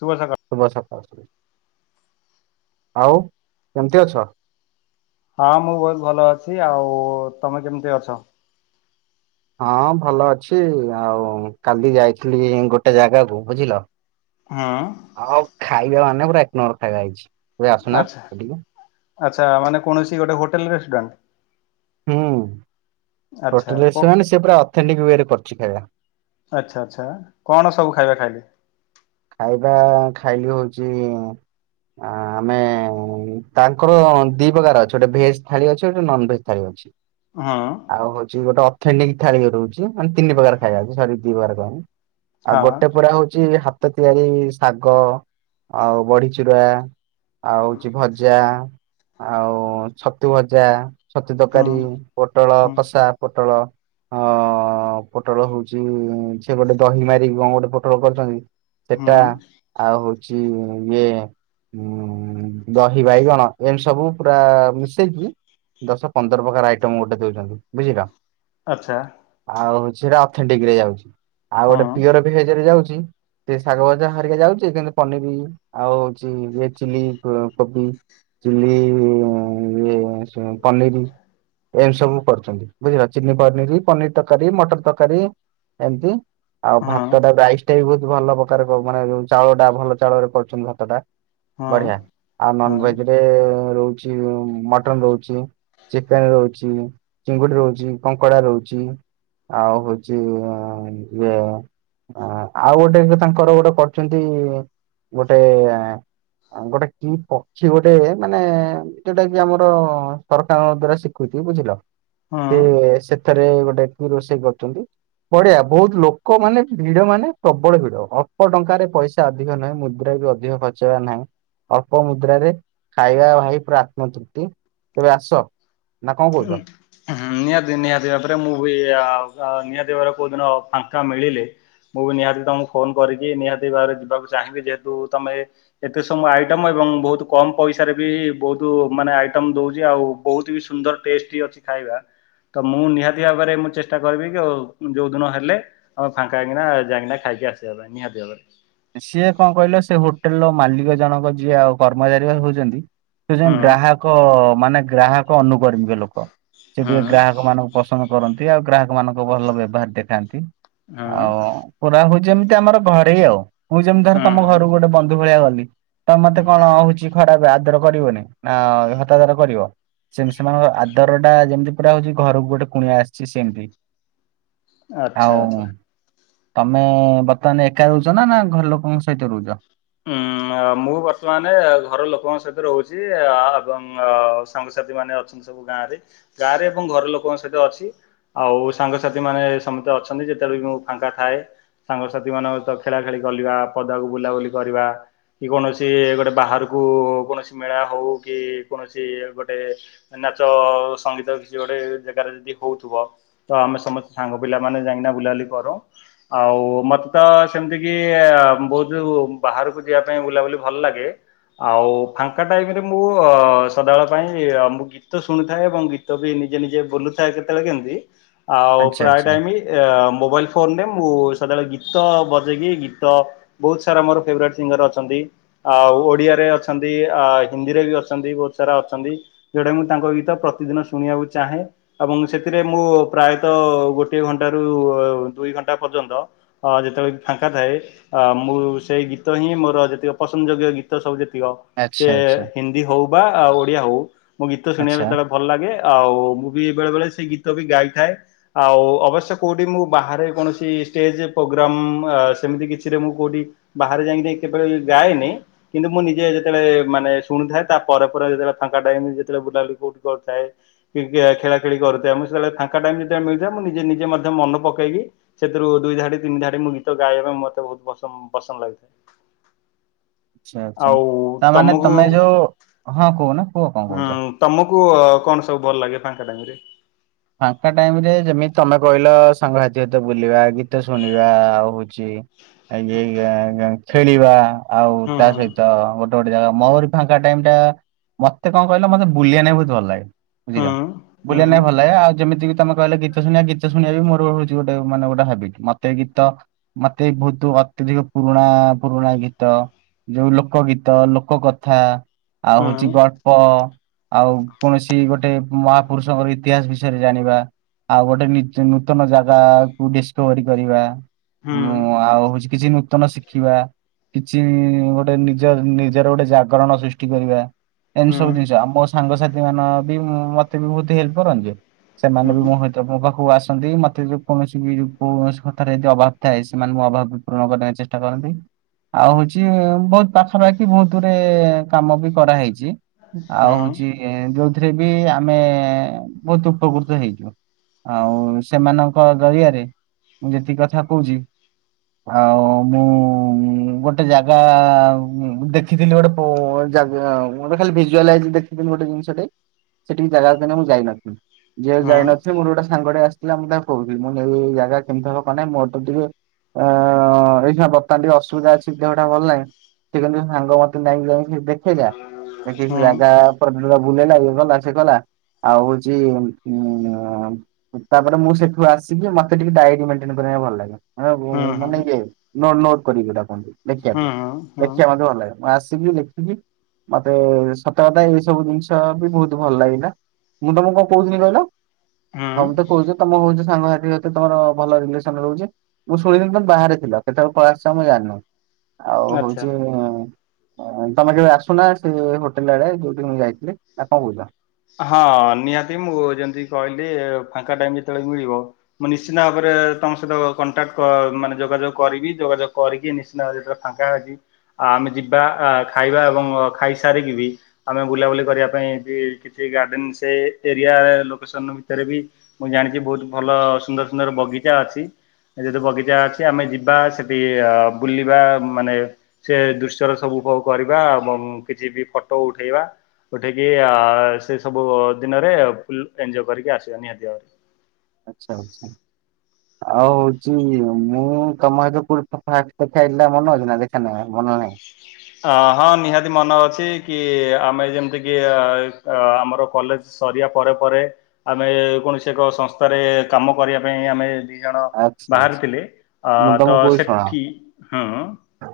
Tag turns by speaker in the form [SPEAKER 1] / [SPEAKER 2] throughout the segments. [SPEAKER 1] ଶୁଭ ସକା
[SPEAKER 2] ଶୁଭ ସକାଳ, ଆଉ କେମିତି ଅଛ?
[SPEAKER 1] ହଁ ମୁଁ ବହୁତ ଭଲ ଅଛି, ଆଉ ତମେ କେମିତି ଅଛ?
[SPEAKER 2] ହଁ ଭଲ ଅଛି ଆଉ କାଲି ଯାଇଥିଲି ଗୋଟେ ଜାଗାକୁ ବୁଝିଲ।
[SPEAKER 1] ହଁ।
[SPEAKER 2] ଆଉ ଖାଇବା ମାନେ ପୁରା ଏକ ନମ୍ବର ଖାଇବା ହେଇଛି, ଆସୁନା
[SPEAKER 1] ଆଚ୍ଛା
[SPEAKER 2] ସେଠିକୁ?
[SPEAKER 1] ଆଚ୍ଛା ମାନ କୌଣସି ଗୋଟେ ହୋଟେଲ ରେଷ୍ଟୁରାଣ୍ଟ?
[SPEAKER 2] ହୁଁ
[SPEAKER 1] ଆଚ୍ଛା
[SPEAKER 2] ହୋଟଲ
[SPEAKER 1] କୋ
[SPEAKER 2] ରେସୁରାଣ୍ଟ ସେ ପୁରା ଅଥେଣ୍ଟିକ୍ ୱେରେ କରିଛି ଖାଇବା।
[SPEAKER 1] ଆଚ୍ଛା ଆଚ୍ଛା କଣ ସବୁ ଖାଇବା ଖାଇଲେ?
[SPEAKER 2] ଖାଇବା ଖାଇଲୁ ହଉଚି ଆମେ ତାଙ୍କର ଦି ପ୍ରକାର ଅଛି ଗୋଟେ ଭେଜ୍ ଥାଳି ଅଛି ଗୋଟେ ନନ ଭେଜ ଥାଳି ଅ ଛି
[SPEAKER 1] ହଁ।
[SPEAKER 2] ଆଉ ହଉଛି ଗୋଟେ ଅଥେଣ୍ଟିକ ଥାଳି ରହୁଛି ମାନେ ତିନି ପ୍ରକାର ଖାଇବା, ସରି ଦି ପ୍ରକାର କହି ଆଉ
[SPEAKER 1] ହଁ
[SPEAKER 2] ଗୋଟେ ପୁରା ହଉଛି ହାତ ତିଆରି ଶାଗ ଆଉ ବଢିଚୁରା ଆଉ ହଉଛି ଭଜା, ଆଉ ଛତୁ ଭଜା। ଛତୀ
[SPEAKER 1] ହୁଁ
[SPEAKER 2] ତରକାରୀ, ପୋଟଳ
[SPEAKER 1] ହୁଁ
[SPEAKER 2] କଷା, ପୋଟଳ ହଁ ପୋଟଳ ହଉଛି ସେଏ ଗୋଟେ ଦହି ମାରିକି କଣ ଗୋଟେ ପୋଟଳ କରଛନ୍ତି ସେଟା
[SPEAKER 1] ହୁଁ
[SPEAKER 2] ଆଉ ହଉଛି ଇଏ ହୁଁ ଦହି ବାଇଗଣ ଏମତି ସବୁ ପୁରା ମିଶେଇକି ଦଶ ପନ୍ଦର ପ୍ରକାର ଆଇଟମ ଗୋଟେ ଦଉଛନ୍ତି ବୁଝିଲ?
[SPEAKER 1] ଆଚ୍ଛା।
[SPEAKER 2] ଆଉ ହଉଛି ସେଇଟା ଅଥେଣ୍ଟିକ ରେ ଯାଉଛି, ଆଉ
[SPEAKER 1] ହଁ
[SPEAKER 2] ଗୋଟେ ପିଓର ଭେଜ ରେ ଯାଉଛି ସେ ଶାଗ ଭଜା ହରିକା ଯାଉଛି, କିନ୍ତୁ ପନିରି, ଆଉ ହଉଛି ଇଏ ଚିଲି କୋବି ଚିଲି ୟେ ସେ ପାନୀରି। ଏମି ସବୁ କରୁଛନ୍ତି, ବୁଝିଲ ଚିଲି ପନିର, ପନିର ତରକାରୀ, ମଟର ତରକାରୀ, ଏମତି ଆଉ
[SPEAKER 1] ହଁ
[SPEAKER 2] ଭାତଟା, ରାଇସ ଟା ବି ବହୁତ ଭଲ ପ୍ରକାର ମାନେ ଯ ଚାଉଳ ଟା, ଭଲ ଚାଉଳରେ କରୁଛନ୍ତି ଭାତ ଟା।
[SPEAKER 1] ହଁ
[SPEAKER 2] ବଢିଆ ଆଉ
[SPEAKER 1] ହଁ
[SPEAKER 2] ନନ ଭେଜରେ ରହୁଛି, ମଟନ ରହୁଛି। ଚିକେନ ରହୁଛି, ଚିଙ୍ଗୁଡି ରହୁଛି, କଙ୍କଡା ରହୁଛି। ଆଉ ହଉଛି ଇଏ, ଆଉ ଗୋଟେ ତାଙ୍କର ଗୋଟେ କରଛନ୍ତି ଗୋଟେ ଗୋଟେ କି ପକ୍ଷୀ ଗୋଟେ ମାନେ ଯୋଉଟା କି ଆମର, ସରକାରଙ୍କ ଦ୍ଵାରା ସିକୃତି ବୁଝିଲ,
[SPEAKER 1] ହଁ
[SPEAKER 2] ସେ ଥରେ ଗୋଟେ ରୋଷେଇ କରୁଛନ୍ତି, ବଢିଆ ବହୁତ ଲୋକ ମାନେ ଭିଡ ମାନେ ପ୍ରବଳ ଭିଡ। ଅଳ୍ପ ଟଙ୍କାରେ ପଇସା ଅଧିକ ନାହିଁ ମୁଦ୍ରା ବି ଅଧିକ ଖର୍ଚ ହେବା ନାହିଁ। ଅଳ୍ପ ମୁଦ୍ରାରେ, ଖାଇବା ଭାଇ ପୁରା ଆତ୍ମ ତୃପ୍ତି, ତେବେ ଆସ ନା କଣ କହୁଛ?
[SPEAKER 1] ହୁଁ ନିହାତି ନିହାତି ଭାବରେ ମୁଁ ବି, ନିହାତି ଭାବରେ କୋଉ ଦିନ ଫାଙ୍କା ମିଳିଲେ ମୁଁ ବି ନିହାତି ତମକୁ ଫୋନ କରିକି, ନିହାତି ଭାବରେ ଯିବାକୁ ଚାହିଁବି, ଯେହେତୁ ତମେ ଏତେ ସବୁ ଆଇଟମ ଏବଂ ବହୁତ କମ ପଇସାରେ ବି, ବହୁତ ମାନେ ଆଇଟମ ଦଉଛି, ଆଉ ବହୁତ ବି ସୁନ୍ଦର ଟେଷ୍ଟି ଅଛି ଖାଇବା, ତ ମୁଁ ନିହାତି ଭାବରେ ମୁଁ ଚେଷ୍ଟା କରିବି, କି ଯୋଉ ଦିନ ହେଲେ ଆମେ ଫାଙ୍କା ହେଇକିନା, ଯାଇକିନା ଖାଇକି ଆସିବା ପାଇଁ, ନିହାତି ଭାବରେ।
[SPEAKER 2] ସିଏ କଣ କହିଲ ସେ ହୋଟେଲ ର ମାଲିକ ଜଣକ ଯିଏ ଆଉ କର୍ମଚାରୀ ହଉଛନ୍ତି ସେ
[SPEAKER 1] ହୁଁ
[SPEAKER 2] ହଉଛନ୍ତି ଗ୍ରାହକ ମାନେ ଗ୍ରାହକ ଅନୁକର୍ମୀ ଲୋକ। ସେ ଟିକେ
[SPEAKER 1] ହୁଁ
[SPEAKER 2] ଗ୍ରାହକ ମାନଙ୍କୁ ପସ ନ୍ଦ କରନ୍ତି ଆଉ ଗ୍ରାହକ ମାନଙ୍କୁ ଭଲ ବ୍ୟବହାର ଦେଖାନ୍ତି ଆଉ
[SPEAKER 1] ହୁଁ
[SPEAKER 2] ପୁରା ହଉ ଯେମିତି ଆମର ଘରେ ଆଉ, ମୁଁ ଯେମିତି ଧର ତମ
[SPEAKER 1] ହୁଁ
[SPEAKER 2] ଘରକୁ ଗୋଟେ ବନ୍ଧୁ ଭଳିଆ ଗଲି। ତ ମତେ
[SPEAKER 1] ହୁଁ
[SPEAKER 2] କଣ ହଉଛି ଖରାପ ଆଦର କରିବନି, ନା ହତାଦର କରିବ? ସେ ସେମାନଙ୍କ ଆଦର ଟା, ଯେମିତି ପୁରା ହଉଛି ଘରକୁ ଗୋଟେ କୁଣିଆ ଆସିଛି ସେମିତି।
[SPEAKER 1] ଆଚ୍ଛା
[SPEAKER 2] ଆଉ
[SPEAKER 1] ଆଚ୍ଛା
[SPEAKER 2] ତମେ ବର୍ତ୍ତମାନ ଏକା ରଉଛ ନା ନା? ଘର ଲୋକଙ୍କ ସହିତ ରହୁଛ?
[SPEAKER 1] ହଁ। ମୁଁ ବର୍ତ୍ତମାନ ଘର ଲୋକଙ୍କ ସହିତ ରହୁଛି ଏବଂ ସାଙ୍ଗସାଥି ମାନେ ଅଛନ୍ତି। ସବୁ ଗାଁ ରେ ଗାଁ ରେ ଏବଂ ଘର ଲୋକଙ୍କ ସହିତ ଅଛି। ଆଉ ସାଙ୍ଗସାଥି ମାନେ ସମସ୍ତେ ଅଛନ୍ତି, ଯେତେବେଳେ ବି ମୁଁ ଫାଙ୍କା ଥାଏ ସାଙ୍ଗସାଥି ମାନଙ୍କ ସହ ଖେଳା ଖେଳି କଲିବା, ପଦାକୁ ବୁଲାବୁଲି କରିବା। କି କୌଣସି ଗୋଟେ ବାହାରକୁ କୌଣସି ମେଳା ହଉ କି କୌଣସି ଗୋଟେ ନାଚ, ସଙ୍ଗୀତ କିଛି ଗୋଟେ ଜାଗାରେ ଯଦି ହଉଥିବ ତ ଆମେ ସମସ୍ତେ ସାଙ୍ଗ ପିଲାମାନେ ଯାଇକିନା ବୁଲାବୁଲି କରୁ। ଆଉ ମତେ ତ ସେମିତି କିି ବହୁତ ଜୋ ବାହାରକୁ ଯିବା ପାଇଁ ବୁଲାବୁଲି ଭଲ ଲାଗେ। ଆଉ ଫାଙ୍କା ଟାଇମରେ ମୁଁ ସଦାବେଳ ପାଇଁ ମୁ ଗି ଗୀତ ଶୁଣୁ ଥାଏ ଏବଂ ଗୀତ ବି ନିଜେ ନିଜେ ବୋଲୁଥାଏ କେତେବେଳେ କେମିତି ଆଉ
[SPEAKER 2] ଆଚ୍ଛା
[SPEAKER 1] ପ୍ରାୟ
[SPEAKER 2] ଆଚ୍ଛା।
[SPEAKER 1] ଟାଇମ ଏ ମୋବାଇଲ ଫୋନରେ ମୁଁ ସଦାବେଳେ ଗୀତ ବଜେଇକି ଗୀତ ବହୁତ ସାରା ମୋର ଫେବ୍ରେଟ ସିଙ୍ଗର ଅଛନ୍ତି। ଆଉ ଓଡିଆରେ ଅଛନ୍ତି ଆ ହିନ୍ଦୀରେ ବି ଅଛନ୍ତି ବହୁତ ସାରା ଅଛନ୍ତି। ଯୋଉଟା ମୁଁ ତାଙ୍କ ଗୀତ ପ୍ରତିଦିନ ଶୁଣିବାକୁ ଚାହେଁ। ଏବଂ ସେଥିରେ ମୁଁ ପ୍ରାୟତଃ ଗୋଟିଏ ଘଣ୍ଟା ରୁ ଦୁଇ ଘଣ୍ଟା ପର୍ଯ୍ୟନ୍ତ। ଅ ଯେତେବେଳେ ଫାଙ୍କା ଥାଏ ଅ ମୁଁ ସେଇ ଗୀତ। ଗୀତ ହିଁ ମୋର ଯେକ ପସନ୍ଦଯୋଗ୍ୟ ଗୀତ ସବୁ ଯେତିକ ସେ
[SPEAKER 2] ଆଚ୍ଛା ଆଚ୍ଛା
[SPEAKER 1] ହିନ୍ଦ। ହଉ ବା ଆଉ ଓଡିଆ ହଉ ମୁଁ ଗୀତ ଶୁଣିବା
[SPEAKER 2] ଆଚ୍ଛା
[SPEAKER 1] ସେତେବେଳେ ଭଲ ଲାଗେ ଆଉ ମୁଁ ବି ବେଳେ ବେଳେ ସେଇ ଗୀତ ବି ଗାଇଥାଏ। ଆଉ ଅବଶ୍ୟ କୋଉଠି ମୁଁ ବାହାରେ କୌଣସି ଷ୍ଟେଜ ପ୍ରୋଗ୍ରାମ ସେମିତି କିଛି। ମୁଁ କୋଉଠି ବାହାରେ ଯାଇକି କେତେବେଳେ ଗାଏନି। କିନ୍ତୁ ମୁଁ ନିଜେ ଯେତେବେଳେ ମାନେ ଶୁଣୁଥାଏ ତା ପରେ ଯେତେବେଳେ ଫାଙ୍କା ଟାଇମ ଯେତେବେଳେ ବୁଲାବୁଲି କୋଉଠି କରିୁଥାଏ। ଖେଳା ଖେଳି କରୁଥାଏ ମୁଁ ସେତେବେଳେ ଫାଙ୍କ ଟାଇମ ଯେତେବେଳେ ମିଳିଥାଏ ମୁଁ ନିଜେ ନିଜେ ମଧ୍ୟ ମନ ପକେଇକି। ସେଥିରୁ ଦୁଇ ଧାଡି ତିନି ଧାଡି ମୁଁ ଗୀତ ଗାଇବା ପାଇଁ ମତେ ବହୁତ ପସନ୍ଦ ପସନ୍ଦ ଲାଗୁଛି।
[SPEAKER 2] ଆଛା ଆଛା
[SPEAKER 1] ଆଉ
[SPEAKER 2] ତାମାନେ
[SPEAKER 1] ତମକୁ
[SPEAKER 2] ତମେ ଯୋଉ ହଁ କହୁନ?
[SPEAKER 1] ହୁଁ ତମକୁ କଣ ସବୁ ଭଲ ଲାଗେ ଫାଙ୍କା ଟାଇମରେ
[SPEAKER 2] ଫାଙ୍କା ଟାଇମରେ ଯେମିତି ତମେ କହିଲ ସାଙ୍ଗସାଥି ବୁଲିବା ଗୀତ ଶୁଣିବା ଆଉ ହଉଛି। [unintelligible] ଖେଳିବା ଆଉ
[SPEAKER 1] ହୁଁ
[SPEAKER 2] ତା ସହିତ ଗୋ ଗୋଟେ ଗୋଟେ ଜାଗା ମୋହରି ଫାଙ୍କା ଟାଇମ ମତେ କଣ କହିଲେ ମତେ ବୁଲିବା ନାଗି ବହୁତ ଭଲ ଲାଗେ।
[SPEAKER 1] ହୁଁ
[SPEAKER 2] ବୁଝିକା
[SPEAKER 1] ହୁଁ
[SPEAKER 2] ବୁଲିଆ ନାଇଁ ଭଲ ଆଉ ଯେମତିି ତମେ କହିଲେ ଗୀତ ଶୁଣିବା ଗୀତ ଶୁଣିବା ବି ମୋର ହଉଛି ଗୋଟେ ମାନେ ଗୋଟେ ହାବିଟ୍ ମତେ ଗୀତ ମତେ ବହୁତ ଅତ୍ୟଧିକ ପୁରୁଣା ପୁରୁଣା ଗୀତ। ଯୋଉ ଲୋକ ଗୀତ ଲୋକ କଥା। ଆଉ ହଉଛି
[SPEAKER 1] ହୁଁ
[SPEAKER 2] ଗଳ୍ପ ଆଉ କୌଣସି ଗୋଟେ ମହାପୁରୁଷଙ୍କର ଇ ତିହାସ ବିଷୟରେ ଜାଣିବା ଆଉ ଗୋଟେ ନି-ନୂତନ ଜାଗାକୁ ଡିସକଭରି କରିବା। ହୁଁ ଆଉ ହଉଛି କିଛି ନୂତନ ଶିଖିବା। କିଛି ଗୋଟେ ନିଜ ନିଜର ଗୋଟେ ଜାଗରଣ ସୃଷ୍ଟି କରିବା। ଏମିତି
[SPEAKER 1] ହୁଁ
[SPEAKER 2] ସବୁ ଜିନିଷ ଆଉ ମୋ ସାଙ୍ଗସାଥି ମାନେ ବି ମତେ ବି ବହୁତ ହେଲ୍ପ କରନ୍ତି
[SPEAKER 1] ହୁଁ ହୁଁ ହୁଁ
[SPEAKER 2] ସେମାନେ ବି
[SPEAKER 1] ହୁଁ
[SPEAKER 2] ମୁଁ ତ ମୋ ପାଖକୁ ଆସନ୍ତି ମତେ ଯ କୌଣସି ବି କୌଣସି କଥାରେ ଯଦି ଅଭାବ ଥାଏ ସେମାନେ ମୁଁ ଅଭାବ ପୂରଣ କରିବାକୁ ଚେଷ୍ଟା କରନ୍ତି। ଆଉ ହଉଛି ବହୁତ ପାଖାପାଖି ବହୁତ ଦୂରେ କାମ ବି କରାହେଇଛି। ଆଉ ହଉଛି ଯୋଉଥିରେ ବି ଆମେ ବହୁତ ଉପକୃତ ହେଇଛୁ। ଆଉ ସେମାନଙ୍କ ଜରିଆରେ ମୁଁ ଯେତିକି କଥା କହୁଛି। ଆଉ ମୁଁ ଗୋଟେ ଜାଗା ଦେଖ ଖିଥିଲି ଗୋଟେ ଗୋଟେ ଖାଲି ଭଜୁ ଦେଖିଥିଲି ଗୋଟେ ଜିନିଷେ, ସେଠିକି ଜାଗାକୁ କେ ମୁଁ ଯାଇନଥିଲି ଯିଏ ଯାଇନଥିଲି ମୋର ଗୋଟେ ସାଙ୍ଗ ଆସ ଥିଲା ମୁଁ ତାକୁ କହୁଥିଲି ମୁଁ ଏଇ ଜାଗା କେମିତି ହବ କ ନାହିଁ ମୁଁ ଅଟୋ ଟିକେ ଅ ଏଇ ବର୍ତମାନ ଟିକେ ଅସୁବିଧା ଅଛି ଦେହଟା ଭଲ ନାହିଁ। ସେନ୍ତୁ ସାଙ୍ଗ ମତେ ଯାଇକି ଯାଇ ଦେ ଦୋ
[SPEAKER 1] ହୁଁ
[SPEAKER 2] ଦେଖ ସେ
[SPEAKER 1] ହୁଁ
[SPEAKER 2] ଜାଗା ବୁଲେଇଲା ଏ ଗଲା ସେ କଲା ଆଉ ଯେ ଉଁ ତାପରେ ମୁଁ ସେଠୁ ଆସିକି ମତେ ଟିକେ ଡାଏରୀ ମେଣ୍ଟେନକୁ ଭଲ ଲାଗେ। ମାନେ ଇଏ ନୋଟ ନୋଟ କରିକି ଯଉଟା କୁହନ୍ତି ଲେଖିବାକୁ
[SPEAKER 1] ହୁଁ ହୁଁ
[SPEAKER 2] ଲେଖିବା ମତେ ଭଲ ଲାଗେ। ମୁଁ ଆସିକି ଲେଖିକି ମତେ ସତ କଥା ଏଇ ସବୁ ଜିନିଷ ବି ବହୁତ ଭଲ ଲାଗିଲା। ମୁଁ ତମକୁ କଣ କହୁଥିଲି କହିଲ
[SPEAKER 1] ହୁଁ
[SPEAKER 2] ତମତେ କହୁଛ ତମ ହଉଛି ସାଙ୍ଗ ସାଥି ସହିତ ତମ ଭଲ ରିଲେସନ ରହୁଛି। ମୁଁ ଶୁଣଦିନ ତ ବାହାରେ ଥିଲ କେତେବେଳ ପଳସ ମୁଁ ଜାଣିନି ଆଉ
[SPEAKER 1] ଆଚ୍ଛା
[SPEAKER 2] ହଉଛି ତମେ କେବେ ଆସୁନା ସେ ହୋଟେଲ ଆଡେ ଯୋଉଠି ମୁଁ ଯାଇଥିଲି ଆଉ କଣ କହୁଛ।
[SPEAKER 1] ହଁ ନିହାତି ମୁଁ ଯେମିତି କହିଲି ଫାଙ୍କା ଟାଇମ ଯେତେବେଳେ ମିଳିବ। ମୁଁ ନିଶ୍ଚିନ୍ତ ଭାବରେ ତମ ସହିତ କଣ୍ଟାକ୍ଟ କ ମାନେ ଯୋଗାଯୋଗ କରିବି ଯୋଗାଯୋଗ କରିକି ନି ଫାଙ୍କାଛି ଆ ଆମେ ଯିବା ଖାଇବା ଏବଂ ଖାଇସାରିକି ବି ଆମେ ବୁଲାବୁଲି କରିବା ପାଇଁ ବି କିଛି ଗାର୍ଡେନ ସେ ଏରିଆ ଲୋକେସନ ଭିତରେ ବି ମୁଁ ଜାଣିଛି ବହୁତ ଭଲ ସୁନ୍ଦର ସୁନ୍ଦର ବଗିଚା ଅଛି। ଏଠି ଗୋଟେ ବଗିଚା ଅଛି ଆମେ ଯିବା ସେଠି ଅ ବୁଲିବା ମାନେ ସେ ଦୃଶ୍ୟର ସବୁ ଉପୋଭଗ କରିବା ଉଁ କିଛି ବି ଫଟୋ ଉଠେଇବା। ଉଠେଇକି ଆ ସେ ସବୁ ଦିନରେ ଫୁଲ ଏନଜୟ କରିକି ଆସିବ ନିହାତି ଭାବରେ
[SPEAKER 2] ଆଚ୍ଛା ଆଚ୍ଛା। ଆଉ ହଉଛି ମୁଁ ତମ [unintelligible] ଫାଷ୍ଟ ଦେଖା ହେଇଥିଲା ମନେ ଅଛି ନା ଦେଖା ନାହିଁ ମନ ନାହିଁ?
[SPEAKER 1] ଅ ହଁ ନିହାତି ମନେ ଅଛି କି ଆମେ ଯେମିତି କିି ଆମର କଲେଜ ସରିବା ପରେ ପରେ ଆମେ କୌଣସି ଏକ ସଂସ୍ଥାରେ କାମ କରିବା ପାଇଁ ଆମେ ଜଣ
[SPEAKER 2] ଆଚ୍ଛା
[SPEAKER 1] ବାହାରି
[SPEAKER 2] ଆଚ୍ଛା
[SPEAKER 1] ଥିଲେ ଅ
[SPEAKER 2] ମୁଁ ତମକୁ
[SPEAKER 1] ତ
[SPEAKER 2] କହୁଛି ଶୁଣ
[SPEAKER 1] ସେଠି ହଁ।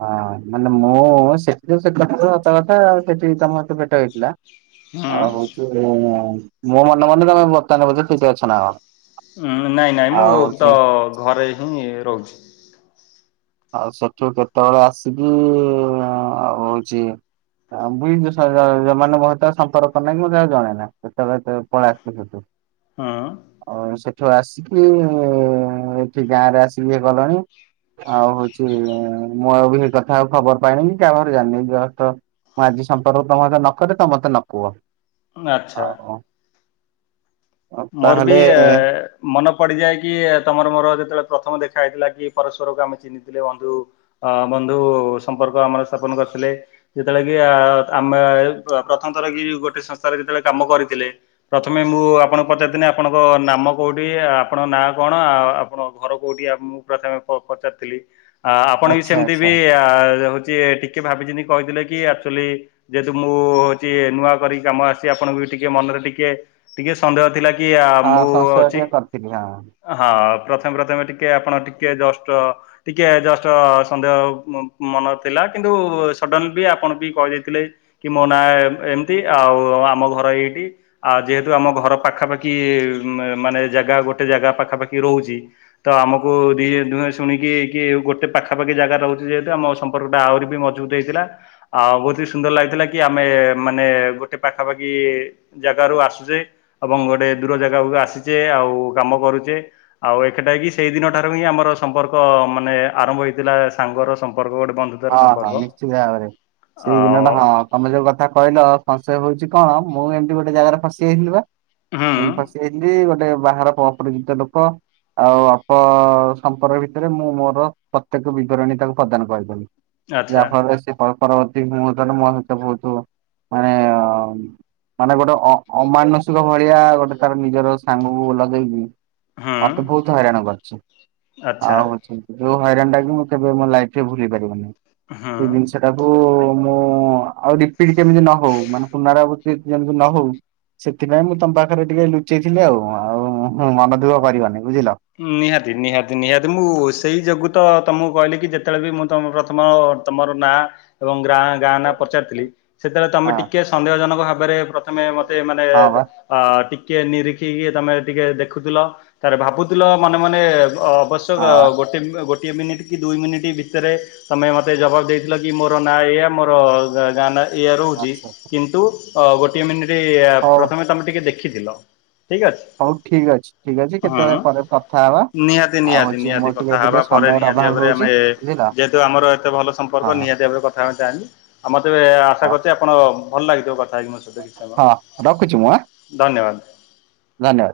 [SPEAKER 2] ହଁ ମାନେ ମୁଁ ସେଠି ତ କ ହ କଥା ଆଉ ସେଠି ତମ ସହିତ ଦେ ଖା ହେଇଥିଲା ଆଉ
[SPEAKER 1] ହୁଁ
[SPEAKER 2] ହଉଛି ମୋ ମନେ ମନେ ତମେ ବର୍ତ୍ତମାନ ବାର ତତେ ଅଛ ନା କଣ।
[SPEAKER 1] ଉ ନାଇଁ ନାଇଁ ମୁଁ
[SPEAKER 2] ଆଉ ହଉଛି
[SPEAKER 1] ତ ଘରେ ହିଁ ରହୁଛି।
[SPEAKER 2] ଆଉ ସେଠୁ କେତେବେଳେ ଆସିକି ଆଉ ହଉଛି [unintelligible] ମୋର ତାର ସମ୍ପର୍କ ନାହିଁ ମତେ ଆକୁ ଜଣେଇନି କେତେବେଳେତେ ପଳେଇ ଆସୁୁ। [inaudible]
[SPEAKER 1] ହଁ।
[SPEAKER 2] ଆଉ ସେଠୁ ଆସିକି ଏଠି ଗାଁରେ ଆସିକି ଇଏ କଲଣି ଆଉ ହଉଛି ମୁଁ ଆଉ ବି ହେଇ କଥା ଆଉ ଖବର ପାଇନି କି କାହାଘରେ ଜାଣିନି। ମୁଁ ଆଜି ସମ୍ପର୍କ ତମ ସାଥେ ନକରେ ତମେ ମତେ ନ କୁହ
[SPEAKER 1] ଆଚ୍ଛା।
[SPEAKER 2] ଆଉ
[SPEAKER 1] ମୋର ବି
[SPEAKER 2] ତାହେଲେ
[SPEAKER 1] ମନେ ପଡିଯାଏ କି ତମର ମୋର ଯେତେବେଳେ ପ୍ରଥମ ଦେଖା ହେଇଥିଲା କି ପରସ୍ପରକୁ ଆମେ ଚିହ୍ନିଥିଲେ ବନ୍ଧୁ। ଅ ବନ୍ଧୁ ସମ୍ପର୍କ ଆମର ସ୍ଥାପନ କରିଥିଲେ। ଯେତେବେଳେ କି ଆମେ ପ୍ରଥମଥର କି ଗୋଟେ ସଂସ୍ଥାରେ ଯେତେବେଳେ କାମ କରିଥିଲେ। ପ୍ରଥମେ ମୁଁ ଆପଣ ପଚାରିଥିଲି ଆପଣଙ୍କ ନାମ କୋଉଠି ଆପଣଙ୍କ ନାଁ କଣ ଆଉ ଆପଣଙ୍କ ଘର କୋଉଠି ମୁଁ ପ୍ରଥମେ ପଚାରିଥିଲି ଆ ଆପଣ ବି
[SPEAKER 2] ଆଚ୍ଛା
[SPEAKER 1] ସେମିତି
[SPEAKER 2] ଆଚ୍ଛା
[SPEAKER 1] ବି ହଉଛି ଟି କେ ଭାବିଚିନ୍ତି କହିଥିଲେ କି ଆକ୍ଚୁଆଲି ଯେହେତୁ ମୁଁ ହଉଛି ନୂଆ କରିି କାମ ଆସିଛି ଆପଣଙ୍କୁ ବି ଟିକେ ମନରେ ଟିକେ ଟିକେ ସନ୍ଦେହ କିଆ
[SPEAKER 2] ହଁ
[SPEAKER 1] ମୁଁ
[SPEAKER 2] ସଂଶୟ
[SPEAKER 1] ଅଛି।
[SPEAKER 2] ଟିକେ କରିଥିଲି ହଁ
[SPEAKER 1] ହଁ ପ୍ରଥମେ ପ୍ରଥମେ ଟିକେ ଆପଣ ଟିକେ ଜଷ୍ଟ ଟିକେ ଜଷ୍ଟ ସନ୍ଦେହ ମନରେ ଥିଲା କିନ୍ତୁ ସଡନ ବି ଆପଣ ବି କହି ଦେଇଥିଲେ। କି ମୋ ନା ଏମତି ଆଉ ଆମ ଘର ଏଇଠି ଆଉ ଯେହେତୁ ଆମ ଘର ପାଖାପାଖି ମାନେ ଜାଗା ଗୋଟେ ଜାଗା ପାଖାପାଖି ରହୁଛି ତ ଆମକୁି ଦିଏ ଦୁହେଁ ଶୁଣିକି କି ଗୋଟେ ପାଖାପାଖି ଜାଗା ରହୁଛି ଯେହେତୁ ଆମ ସମ୍ ମ୍ପର୍କଟା ଆହୁରି ବି ମଜବୁତ ହେଇଥିଲା। ଆଉ ବହୁତ ସୁନ୍ଦର ଲାଗିଥିଲା କି ଆମେ ମାନେ ଗୋଟେ ପାଖାପାଖି ଯାଗାରୁ ଆସୁଛେ ଏବଂ ଗୋଟେ ଦୂର ଯାଗାକୁ ଆସିଛେ ଆଉ କାମ କରୁଛେ। ଆଉ ଏଟା କିି ସେଇ ଦିନ ଠାରୁ ହିଁ ଆମର ସମ୍ପର୍କ ମାନେ ଆରମ୍ଭ ହେଇଥିଲା ସାଙ୍ଗର ସମ୍ପର୍କ ଗୋଟେ ବନ୍ଧୁ
[SPEAKER 2] ହଁ ହଁ ନିଶ୍ଚିତ ଭାବରେ
[SPEAKER 1] ଆଉ
[SPEAKER 2] ସେଇଦିନଟା ହଁ। ତମେ ଯୋଉ କଥା କହିଲ ସଂଶୟ ହଉଛି କଣ ମୁଁ ଏମତି ଗୋଟେ ଜାଗାରେ ଫସିଯାଇଥିଲିବା
[SPEAKER 1] ହୁଁ
[SPEAKER 2] ଏମତି ଫସିଯାଇ ଗୋଟେ ବାହାର ଅପରିଚିତ ଲୋକ। ଆଉ ଅଳ୍ପ ସମ୍ପର୍କ ଭିତରେ ମୁଁ ମୋର ପ୍ରତ୍ୟେକ ବିବରଣୀ ତାକୁ ପ୍ରଦାନ କରିଦେଲିି। ଯାହା
[SPEAKER 1] ଆଚ୍ଛା
[SPEAKER 2] ଫଳରେ ସେ ପରବତୀ ମୁହୂର୍ତରେ ମୋ ସହିତ ବହୁତ ମାନେ ମାନେ ଗୋଟେ ଅମାନସିକ ଭଳିଆ ଗୋଟେ ତାର ନିଜର ସାଙ୍ଗକୁ ଲଗେଇକି
[SPEAKER 1] ହୁଁ
[SPEAKER 2] ମତେ ବହୁତ ହଇରାଣ କରିଛି
[SPEAKER 1] ଆଚ୍ଛା
[SPEAKER 2] ଆଉଛି। ଯୋଉ ହଇରାଣଟା କି ମୁଁ କେବେ ମୋ ଲାଇଫରେ ଭୁଲି ପାରିବ ନାହିଁ।
[SPEAKER 1] [inaudible]
[SPEAKER 2] ସେ ଜିନିଷଟାକୁ ମୁଁ ଆଉ ରିପିଟ କେମତି ନହଉ ମାନେ ପୁନରାବୃତ୍ତି ଯେମିତି ନହଉ। ସେଥିପାଇଁ ମୁଁ ତମ ପାଖରେ ଟିକେ ଲୁଚେଇଥିଲି ଆଉ ଆଉ ମନଦୁଃଖ କରିବନି ବୁଝିଲ।
[SPEAKER 1] ନିହାତି ନିହାତି ନିହାତି ମୁଁ ସେଇ ଯୋଗୁ ତ ତମକୁ କହିଲି କି ଯେତେବେଳେ ବି ମୁଁ ତମ ପ୍ରଥମ ତମର ନାଁ ଏବଂ ଗ୍ରା ଗାଁ ନା ପଚାରିଥିଲି ସେତେବେଳେ
[SPEAKER 2] ହଁ
[SPEAKER 1] ତମେ ଟିକେ ସନ୍ଦେହ ଜନକ ଭାବରେ ପ୍ରଥମେ ମତେ ମାନେ
[SPEAKER 2] ହଁ ବା
[SPEAKER 1] ଅ ଟିକେ ନିରିଖିକି ତମେ ଟିକେ ଦେଖୁଥିଲ, ତାରେ ଭାବୁଥିଲ ମନେ ମନେ ଅବଶ୍ୟ ଗ
[SPEAKER 2] ହଁ ବା
[SPEAKER 1] ଗୋଟେ ଗୋଟିଏ ମିନିଟ୍ କି ଦୁଇ ମିନିଟ୍ ଭିତରେ ତମେ ମତେ ଜବାବ ଦେଇଥିଲ କି ମୋର ନାଁ ଏଇଆ ମୋର ଗାଁ ନା ଇଏ ରହୁଛି
[SPEAKER 2] ଆଚ୍ଛା ଆଚ୍ଛା
[SPEAKER 1] କିନ୍ତୁ ଅ ଗୋଟିଏ ମିନିଟ
[SPEAKER 2] ହଉ
[SPEAKER 1] ପ୍ରଥମେ ତମେ ଟିକେ ଦେଖିଥିଲ। ଠିକ ଅଛି
[SPEAKER 2] ହଉ ଠିକ ଅଛି ଠିକ ଅଛି
[SPEAKER 1] ହଁ।
[SPEAKER 2] କେତେବେଳେ ପରେ କଥା ହବା।
[SPEAKER 1] ନିହାତି
[SPEAKER 2] ଆଉ
[SPEAKER 1] ନିହାତି
[SPEAKER 2] ହଉଛି
[SPEAKER 1] ନିହାତି
[SPEAKER 2] ମୋର ଟିକେ
[SPEAKER 1] କଥା
[SPEAKER 2] ଏବେ
[SPEAKER 1] ହେବା
[SPEAKER 2] ଟିକେ
[SPEAKER 1] ପରେ
[SPEAKER 2] ସମୟର
[SPEAKER 1] ନିହାତି
[SPEAKER 2] ଅଭାବ
[SPEAKER 1] ଭାବରେ
[SPEAKER 2] ରହୁଛି
[SPEAKER 1] ଆମେ
[SPEAKER 2] ବୁଝିଲ
[SPEAKER 1] ଯେହେତୁ ଆମର ଏତେ ଭଲ
[SPEAKER 2] ହଁ
[SPEAKER 1] ସମ୍ପର୍କ ନିହାତି। [unintelligible] କଥା ହେବା ପାଇଁଁ ଚାହିଁବି ଆଉ ମୋତେ ଆଶା
[SPEAKER 2] ହଁ
[SPEAKER 1] କରିଛି ଆପଣ ଭଲ ଲାଗିଥିବ କଥା ହେଇକି ମୋ ସହ
[SPEAKER 2] ହଁ ରଖୁଛି ମୁଁ ଆଁ
[SPEAKER 1] ଧନ୍ୟବାଦ। [unintelligible]
[SPEAKER 2] ଧନ୍ୟବାଦ।